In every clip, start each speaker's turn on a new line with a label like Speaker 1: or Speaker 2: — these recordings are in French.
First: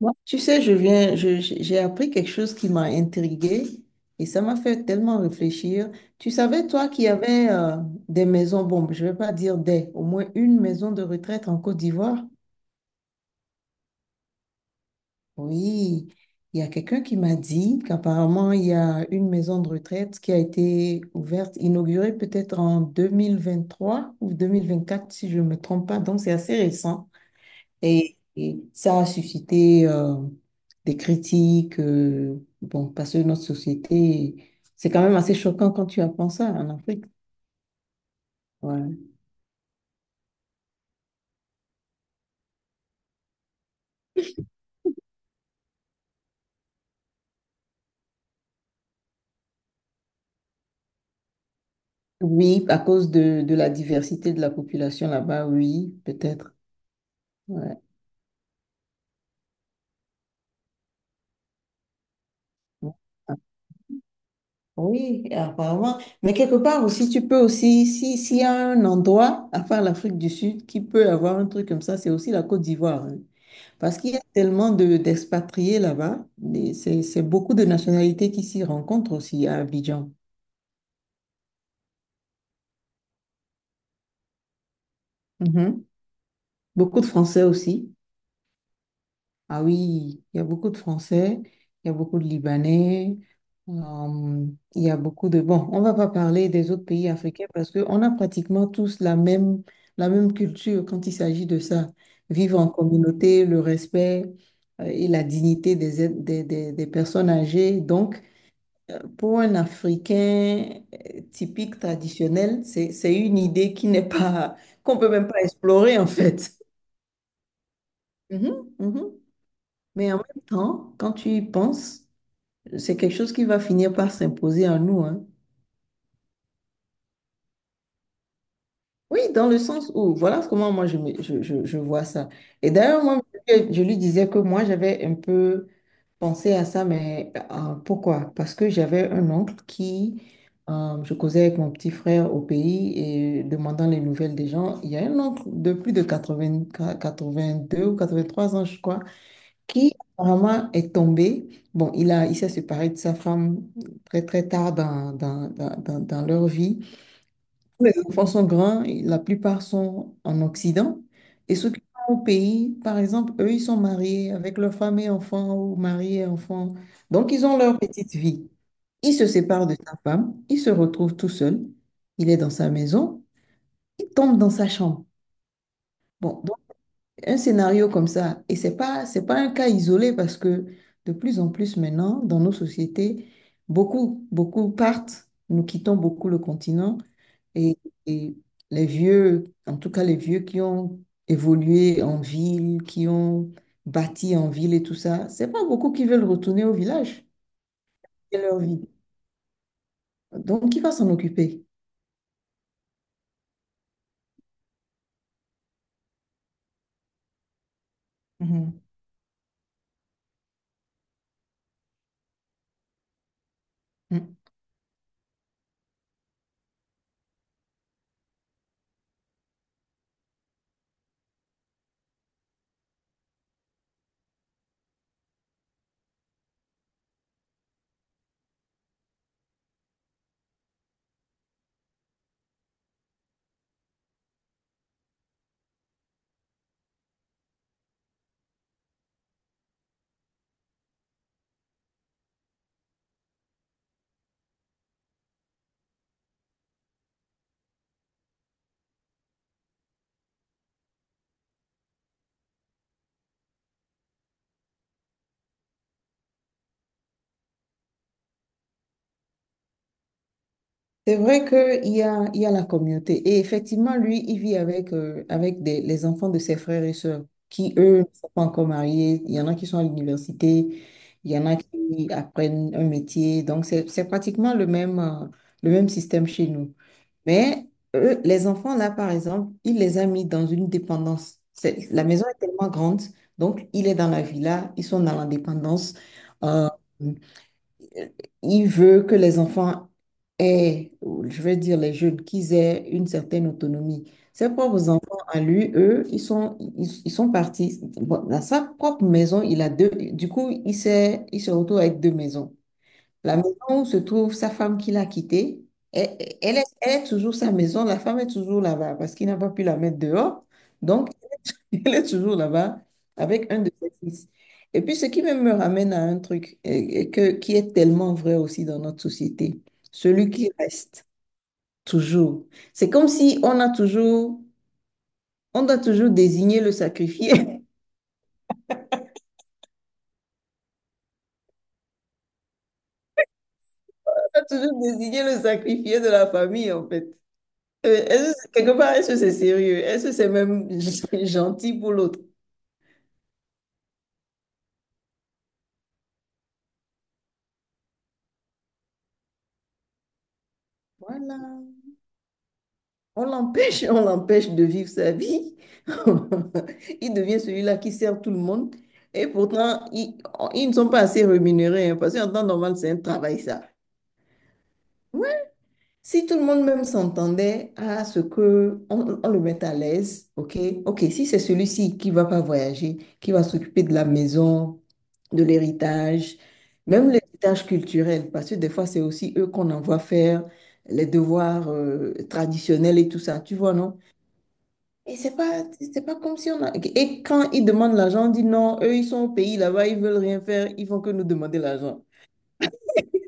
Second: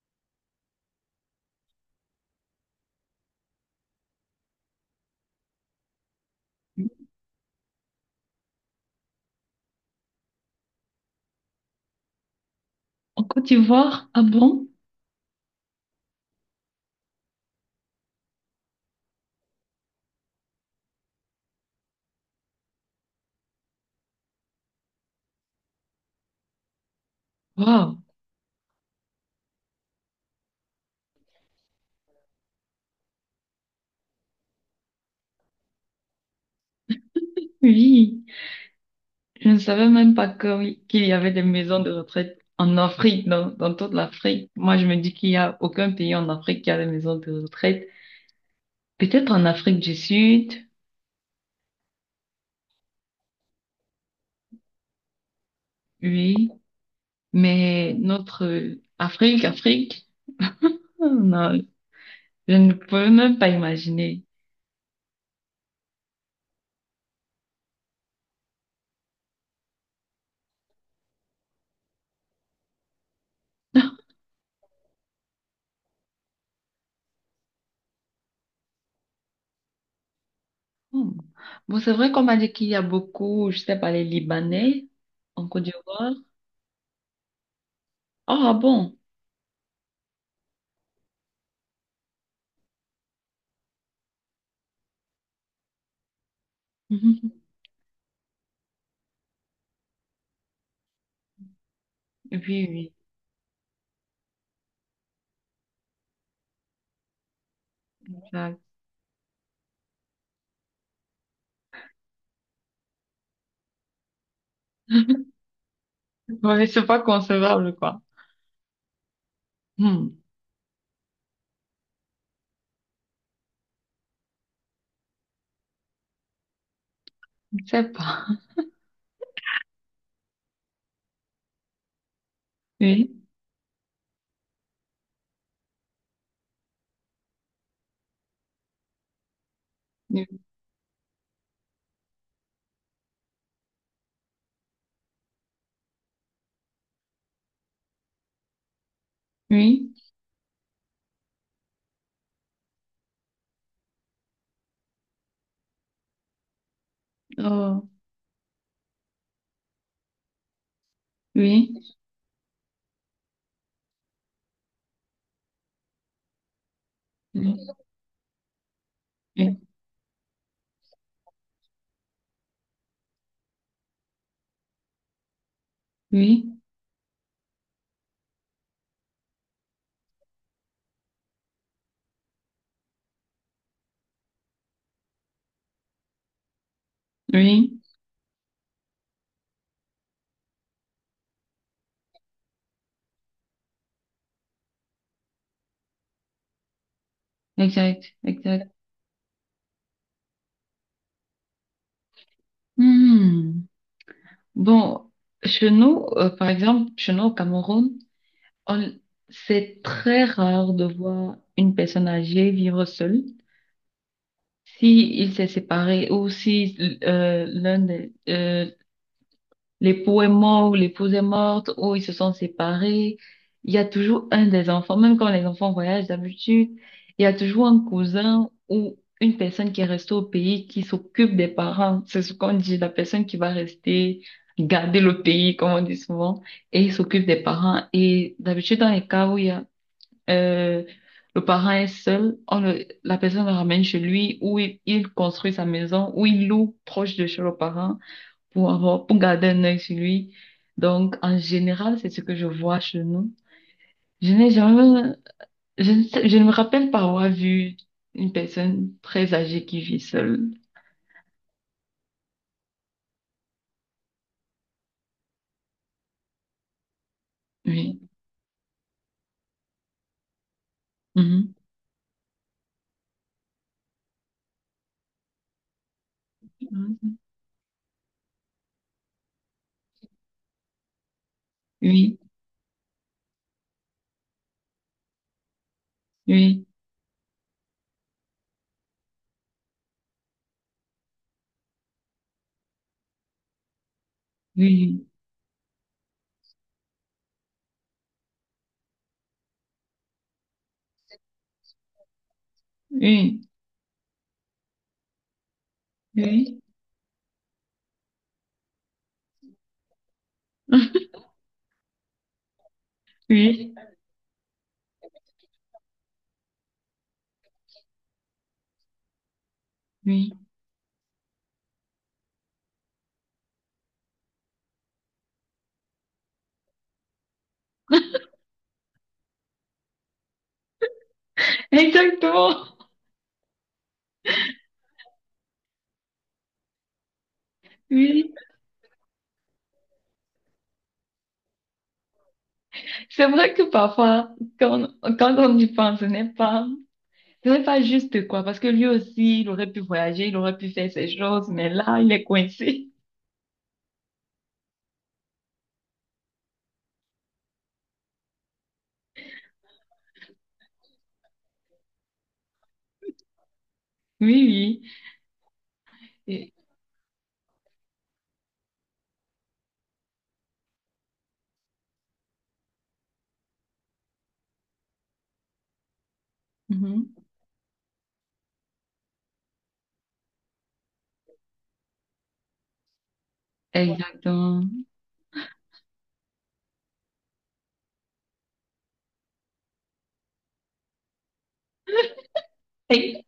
Speaker 1: Moi, tu sais, j'ai appris quelque chose qui m'a intriguée et ça m'a fait tellement réfléchir. Tu savais, toi, qu'il y avait des maisons, bon, je ne vais pas dire des, au moins une maison de retraite en Côte d'Ivoire?
Speaker 2: En Côte d'Ivoire? Ah bon?
Speaker 1: Oui, il y a quelqu'un qui m'a dit qu'apparemment, il y a une maison de retraite qui a été ouverte, inaugurée peut-être en 2023 ou 2024 si je ne me trompe pas. Donc, c'est assez récent.
Speaker 2: Waouh!
Speaker 1: Et ça a suscité des critiques. Bon, parce que notre société, c'est quand même assez choquant quand tu apprends ça en Afrique.
Speaker 2: Oui,
Speaker 1: Ouais.
Speaker 2: je ne savais même pas que, oui, qu'il y avait des maisons de retraite en Afrique, dans toute l'Afrique. Moi, je me dis qu'il n'y a aucun pays en Afrique qui a des maisons de retraite. Peut-être en Afrique du Sud,
Speaker 1: Oui, à cause de la diversité de la population là-bas, oui,
Speaker 2: oui,
Speaker 1: peut-être. Ouais.
Speaker 2: mais notre Afrique, Afrique, oh non, je ne
Speaker 1: Bon,
Speaker 2: peux même pas imaginer.
Speaker 1: oui, apparemment. Mais quelque part aussi, tu peux aussi, si, s'il y a un endroit, à part l'Afrique du Sud, qui peut avoir un truc comme ça, c'est aussi la Côte d'Ivoire, hein. Parce qu'il y a tellement d'expatriés là-bas. C'est beaucoup de nationalités qui s'y rencontrent aussi à Abidjan.
Speaker 2: Hmm. Bon, c'est vrai qu'on m'a dit qu'il y a beaucoup, je sais pas, les Libanais en Côte
Speaker 1: Mhm.
Speaker 2: d'Ivoire.
Speaker 1: Beaucoup de Français aussi.
Speaker 2: Oh, ah bon?
Speaker 1: Ah oui, il y a beaucoup de Français, il y a beaucoup de Libanais, euh, il y a beaucoup de... Bon, on va pas parler des autres pays africains parce qu'on a pratiquement tous la même culture quand il s'agit de ça.
Speaker 2: Oui,
Speaker 1: Vivre en
Speaker 2: oui.
Speaker 1: communauté, le respect, et la dignité des, êtres- des personnes âgées. Donc,
Speaker 2: Là.
Speaker 1: pour un Africain typique, traditionnel, c'est une idée qui n'est pas... qu'on peut même pas explorer en fait.
Speaker 2: Ouais, c'est pas concevable, quoi.
Speaker 1: Mhm, mhm. Mais en
Speaker 2: Hmm.
Speaker 1: même temps, quand tu y penses, c'est quelque chose qui va finir par s'imposer à nous, hein.
Speaker 2: Je sais pas.
Speaker 1: Oui, dans le sens où, voilà comment moi je, me- je vois ça. Et d'ailleurs, moi,
Speaker 2: Oui,
Speaker 1: je lui disais que moi, j'avais un peu pensé à ça, mais pourquoi? Parce que j'avais un oncle
Speaker 2: oui,
Speaker 1: je causais avec mon petit frère au pays et demandant les nouvelles des gens. Il y a un oncle de plus de quatre vingt deux ou 83 ans, je crois,
Speaker 2: oui,
Speaker 1: qui apparemment est tombé. Bon, il s'est séparé de sa femme très très tard dans leur vie. Tous
Speaker 2: oh,
Speaker 1: les enfants sont grands, et la plupart sont en Occident. Et ceux qui
Speaker 2: oui,
Speaker 1: sont au pays, par exemple, eux, ils sont mariés avec leur femme et enfants ou mariés et enfants. Donc, ils
Speaker 2: oui,
Speaker 1: ont leur petite vie. Il se
Speaker 2: oui,
Speaker 1: sépare de sa femme, il se retrouve tout seul, il est dans sa maison, il tombe dans sa chambre. Bon,
Speaker 2: oui,
Speaker 1: un scénario comme ça. Et c'est pas un cas isolé parce que de plus en plus maintenant, dans nos sociétés, beaucoup, beaucoup partent, nous quittons beaucoup le continent et,
Speaker 2: oui.
Speaker 1: et les vieux, en tout cas les vieux qui ont évolué en ville, qui ont bâti en ville et tout ça, c'est pas beaucoup qui veulent retourner au village
Speaker 2: Exact,
Speaker 1: et leur
Speaker 2: exact.
Speaker 1: vie. Donc, qui va s'en occuper?
Speaker 2: Hmm. Bon, chez nous, par exemple, chez nous au Cameroun, on, c'est très rare de voir une personne âgée vivre seule.
Speaker 1: Mhm.
Speaker 2: Si il s'est séparé ou si l'un l'époux est mort ou l'épouse est morte ou ils se sont séparés. Il y a toujours un des enfants, même quand les enfants voyagent d'habitude, il y a toujours un cousin ou une personne qui est restée au pays qui s'occupe des parents. C'est ce qu'on dit, la personne qui va rester garder le pays, comme on dit souvent, et il s'occupe des parents. Et d'habitude, dans les cas où il y a, euh, le parent est seul, la personne le ramène chez lui, où il construit sa maison, où il loue proche de chez le parent pour avoir, pour garder un œil sur lui. Donc, en général, c'est ce que je vois chez nous. Je n'ai jamais, je ne me rappelle pas avoir vu une personne très âgée qui vit seule.
Speaker 1: C'est vrai qu'il y a la communauté. Et effectivement, lui, il vit avec les enfants de ses frères et sœurs qui,
Speaker 2: Oui.
Speaker 1: eux, ne sont pas encore mariés. Il y en a qui sont à l'université, il y en
Speaker 2: Mhm.
Speaker 1: a qui apprennent un métier. Donc, c'est pratiquement le même système chez nous. Mais eux, les enfants, là, par exemple, il les a mis dans une dépendance. La
Speaker 2: Oui,
Speaker 1: maison est tellement grande, donc il est dans la villa, ils sont dans la dépendance.
Speaker 2: oui,
Speaker 1: Euh, il veut que les enfants aient, ou je vais dire les jeunes, qu'ils aient une certaine autonomie. Ses propres
Speaker 2: oui,
Speaker 1: enfants, à lui, eux, ils sont partis. Bon, dans sa propre maison, il a deux. Du coup, il se retrouve avec deux maisons. La
Speaker 2: oui,
Speaker 1: maison où se trouve sa femme qu'il a quittée, elle, elle
Speaker 2: oui,
Speaker 1: est, elle est toujours sa maison. La femme est toujours là-bas parce qu'il n'a pas pu la mettre dehors. Donc, elle est toujours là-bas avec un de
Speaker 2: oui,
Speaker 1: ses fils. Et puis, ce qui même me ramène à un truc qui est tellement vrai aussi dans notre société, celui
Speaker 2: oui.
Speaker 1: qui reste toujours. C'est comme si on doit toujours désigner le sacrifié.
Speaker 2: Exactement.
Speaker 1: On doit toujours désigner le sacrifié de la famille, en fait.
Speaker 2: Oui.
Speaker 1: Quelque part, est-ce que c'est sérieux? Est-ce que c'est même gentil pour l'autre?
Speaker 2: C'est vrai que parfois, quand, quand on y pense, ce n'est pas juste, quoi, parce que lui aussi, il aurait pu voyager, il aurait pu faire ses choses,
Speaker 1: Voilà.
Speaker 2: mais là, il est coincé.
Speaker 1: On l'empêche de vivre sa vie. Il devient celui-là qui sert tout le monde. Et pourtant, ils ne sont pas assez rémunérés, hein, parce qu'en temps normal, c'est un travail, ça.
Speaker 2: Oui, oui.
Speaker 1: Ouais. Si tout le
Speaker 2: Et-
Speaker 1: monde même s'entendait à ce que on le mette à l'aise, ok, ok, si c'est celui-ci qui va pas voyager, qui va s'occuper de la maison, de l'héritage, même
Speaker 2: mhm.
Speaker 1: l'héritage culturel, parce que des fois c'est aussi eux qu'on envoie faire les devoirs traditionnels et tout ça, tu vois, non?
Speaker 2: Exactement.
Speaker 1: Et c'est pas comme si on a... Et quand ils demandent l'argent, on dit non, eux, ils sont au pays là-bas, ils veulent rien faire, ils font que nous demander l'argent.
Speaker 2: Et-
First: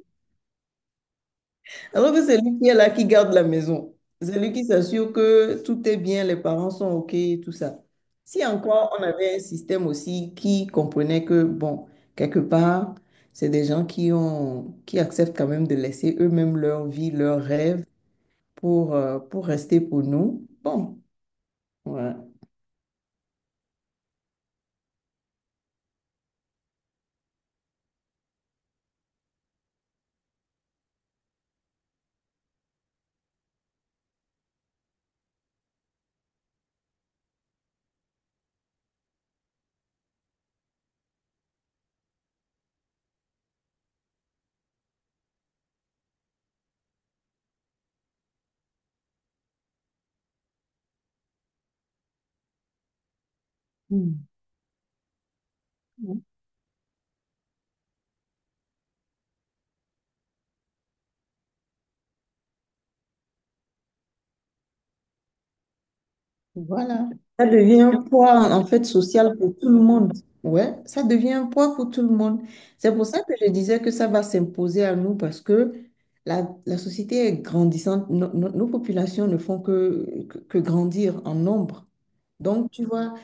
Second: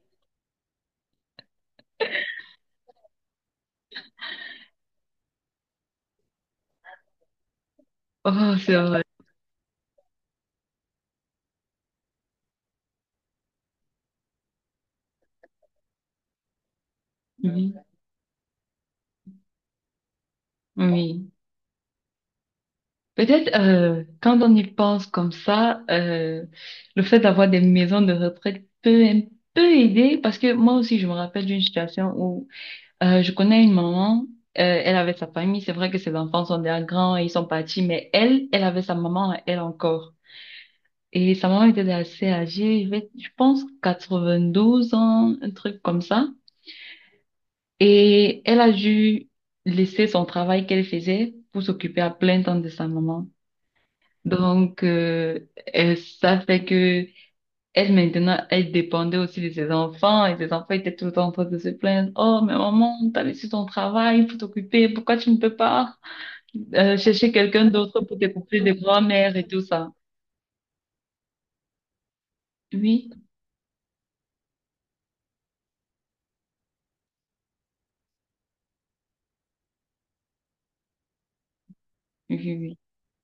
Speaker 1: Alors que c'est lui qui est là, qui garde la maison. C'est lui qui s'assure que tout est bien, les parents sont OK, tout ça. Si
Speaker 2: oh, c'est
Speaker 1: encore
Speaker 2: vrai.
Speaker 1: on avait un système aussi qui comprenait que, bon, quelque part, c'est des gens qui acceptent quand même de laisser eux-mêmes leur vie, leurs
Speaker 2: Oui,
Speaker 1: rêves pour rester pour nous. Bon,
Speaker 2: oui.
Speaker 1: voilà.
Speaker 2: Peut-être quand on y pense comme ça, le fait d'avoir des maisons de retraite peut un peu aider parce que moi aussi, je me rappelle d'une situation où je connais une maman, elle avait sa famille, c'est vrai que ses enfants sont déjà grands et ils sont partis, mais elle, elle avait sa maman, à elle encore. Et sa maman était assez âgée, elle avait, je pense 92 ans, un truc comme ça. Et elle a dû laisser son travail qu'elle faisait pour s'occuper à plein temps de sa maman.
Speaker 1: Mm.
Speaker 2: Donc, ça fait que elle maintenant, elle dépendait aussi de ses enfants et ses enfants étaient tout le temps en train de se plaindre. Oh, mais maman, t'as laissé ton travail pour t'occuper. Pourquoi tu ne peux pas
Speaker 1: Voilà.
Speaker 2: chercher
Speaker 1: Ça
Speaker 2: quelqu'un
Speaker 1: devient
Speaker 2: d'autre
Speaker 1: un
Speaker 2: pour
Speaker 1: poids,
Speaker 2: t'occuper
Speaker 1: en
Speaker 2: des
Speaker 1: fait,
Speaker 2: grands-mères
Speaker 1: social
Speaker 2: et
Speaker 1: pour
Speaker 2: tout
Speaker 1: tout le
Speaker 2: ça?
Speaker 1: monde. Ouais, ça devient un poids pour tout le monde. C'est pour
Speaker 2: Oui,
Speaker 1: ça que je disais que ça va s'imposer à nous parce que la société est grandissante. Nos populations ne font que grandir en nombre.
Speaker 2: oui,
Speaker 1: Donc,
Speaker 2: oui.
Speaker 1: tu vois,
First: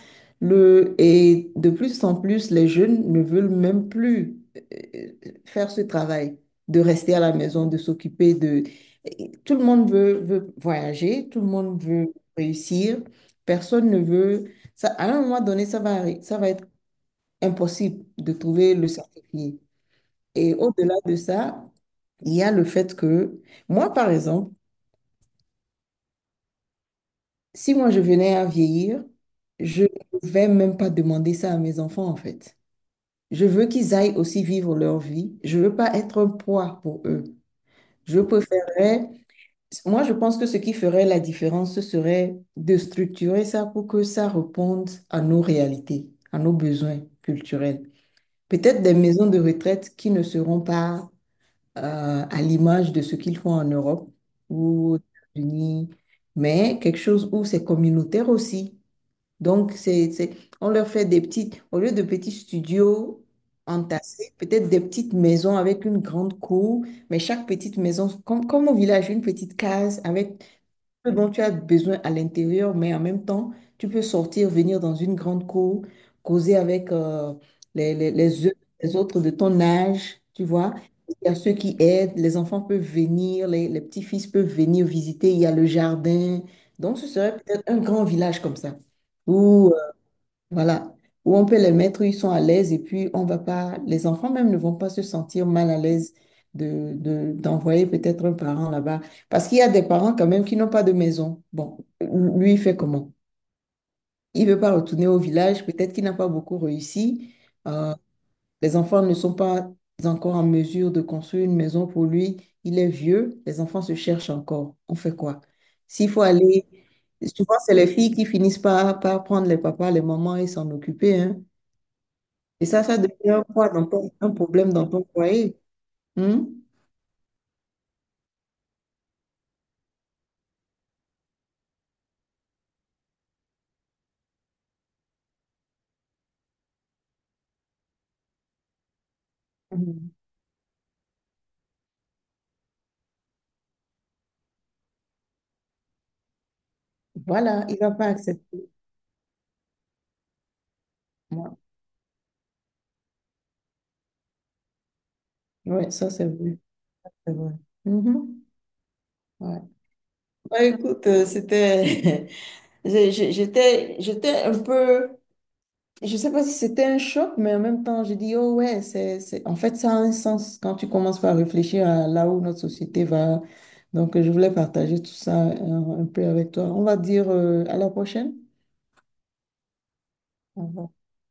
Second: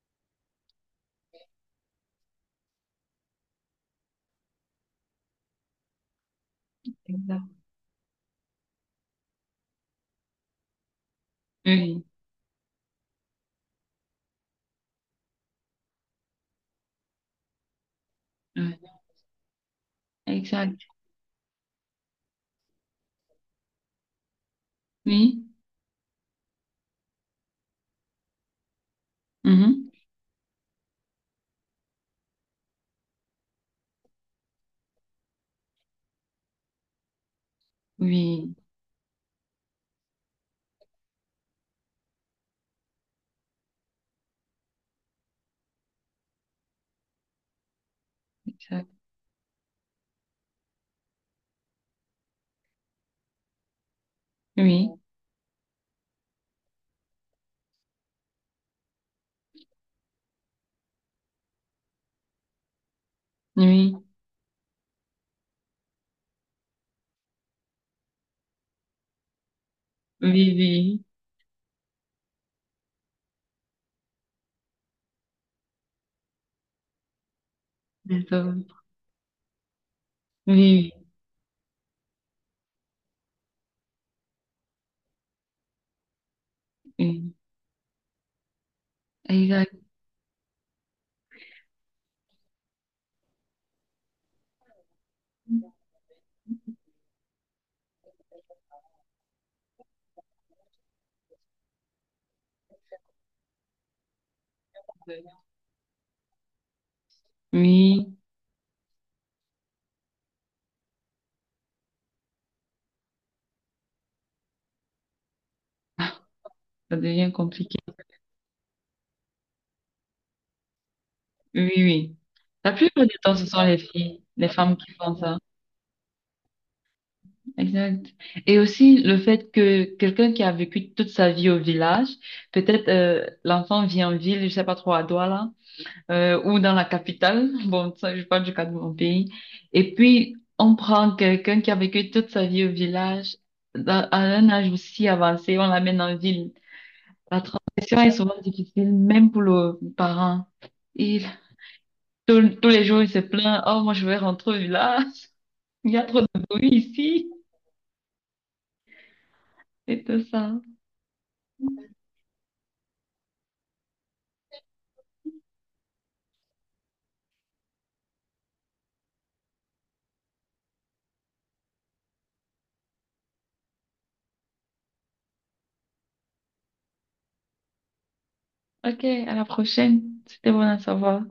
Speaker 1: et de plus en plus, les jeunes ne veulent même plus euh, faire ce travail de
Speaker 2: Oui.
Speaker 1: rester à la
Speaker 2: Exact.
Speaker 1: maison, de s'occuper de... et tout le monde veut voyager, tout le monde
Speaker 2: Oui,
Speaker 1: veut réussir, personne ne veut... Ça, à un moment donné, ça va être impossible de trouver le
Speaker 2: oui.
Speaker 1: certifié. Et
Speaker 2: Exact.
Speaker 1: au-delà de ça, il y a le fait que, moi, par exemple,
Speaker 2: Oui.
Speaker 1: si moi je venais à vieillir, je
Speaker 2: Mhm,
Speaker 1: ne vais même pas demander ça à mes enfants, en fait. Je veux qu'ils aillent aussi vivre leur vie. Je veux pas être un poids pour eux. Je
Speaker 2: oui.
Speaker 1: préférerais, moi, je pense que ce qui ferait la différence, ce serait de structurer ça pour que ça réponde à nos réalités, à nos besoins culturels. Peut-être
Speaker 2: Exact.
Speaker 1: des maisons de retraite qui ne seront pas à l'image de ce qu'ils font en Europe
Speaker 2: Oui.
Speaker 1: ou aux États-Unis, mais quelque chose où c'est communautaire aussi. Donc, on leur fait des petites, au lieu de petits studios
Speaker 2: Oui.
Speaker 1: entassés, peut-être des petites maisons avec une grande cour, mais chaque petite maison, comme au village, une petite case
Speaker 2: Oui.
Speaker 1: avec
Speaker 2: Oui. Oui.
Speaker 1: ce dont tu as besoin à l'intérieur, mais en même temps, tu peux sortir, venir dans une grande cour, causer avec les, les, les,
Speaker 2: D'accord.
Speaker 1: autres les autres de ton âge, tu vois.
Speaker 2: Oui,
Speaker 1: Il y a ceux qui aident, les enfants peuvent venir, les petits-fils peuvent venir visiter, il y a le jardin.
Speaker 2: oui,
Speaker 1: Donc, ce
Speaker 2: oui.
Speaker 1: serait peut-être un grand village comme ça.
Speaker 2: Ah,
Speaker 1: Ou
Speaker 2: exact.
Speaker 1: voilà, où on peut les mettre, où ils sont à l'aise et puis on va pas, les enfants même ne vont pas se sentir mal à l'aise d'envoyer peut-être un parent là-bas. Parce qu'il y a des parents quand même qui n'ont pas de maison. Bon, lui, il fait comment? Il veut pas retourner au village, peut-être qu'il n'a pas beaucoup réussi. Euh,
Speaker 2: Oui,
Speaker 1: les enfants ne sont pas encore en mesure de construire une maison pour lui. Il est vieux, les enfants se cherchent encore. On fait quoi? S'il faut aller,
Speaker 2: ça devient
Speaker 1: souvent c'est
Speaker 2: compliqué.
Speaker 1: les filles qui finissent par prendre les papas, les mamans et s'en occuper, hein.
Speaker 2: Oui, oui.
Speaker 1: Et
Speaker 2: La
Speaker 1: ça
Speaker 2: plupart du
Speaker 1: devient
Speaker 2: temps,
Speaker 1: un
Speaker 2: ce sont
Speaker 1: poids
Speaker 2: les filles,
Speaker 1: un
Speaker 2: les
Speaker 1: problème
Speaker 2: femmes
Speaker 1: dans
Speaker 2: qui
Speaker 1: ton
Speaker 2: font ça.
Speaker 1: foyer. Hmm?
Speaker 2: Exact. Et aussi le fait que quelqu'un qui a vécu toute sa vie au village, peut-être l'enfant vit en ville, je sais pas trop à Douala, ou dans la capitale. Bon, ça, je parle du cas de mon pays. Et
Speaker 1: Mhm.
Speaker 2: puis, on prend quelqu'un qui a vécu toute sa vie au village, dans- à un âge aussi avancé, on l'amène en ville. La
Speaker 1: Voilà, il va
Speaker 2: transition
Speaker 1: pas
Speaker 2: est souvent
Speaker 1: accepter.
Speaker 2: difficile, même pour le parent. Il,
Speaker 1: Ouais,
Speaker 2: tous les jours, il se plaint, oh, moi, je vais rentrer au village.
Speaker 1: ouais,
Speaker 2: Il y a
Speaker 1: ça
Speaker 2: trop
Speaker 1: c'est
Speaker 2: de
Speaker 1: vrai.
Speaker 2: bruit ici.
Speaker 1: C'est vrai. Mhm. Ouais.
Speaker 2: Et tout ça.
Speaker 1: Bah, écoute, c'était, j'étais un peu, je sais pas si c'était un choc, mais en même temps, j'ai dit, oh ouais, c'est, en fait, ça a un sens quand tu commences par réfléchir à là où notre société va. Donc, je voulais partager tout ça un peu avec toi. On va dire à la prochaine.
Speaker 2: OK, à la prochaine. C'était bon
Speaker 1: Au
Speaker 2: à
Speaker 1: revoir.
Speaker 2: savoir.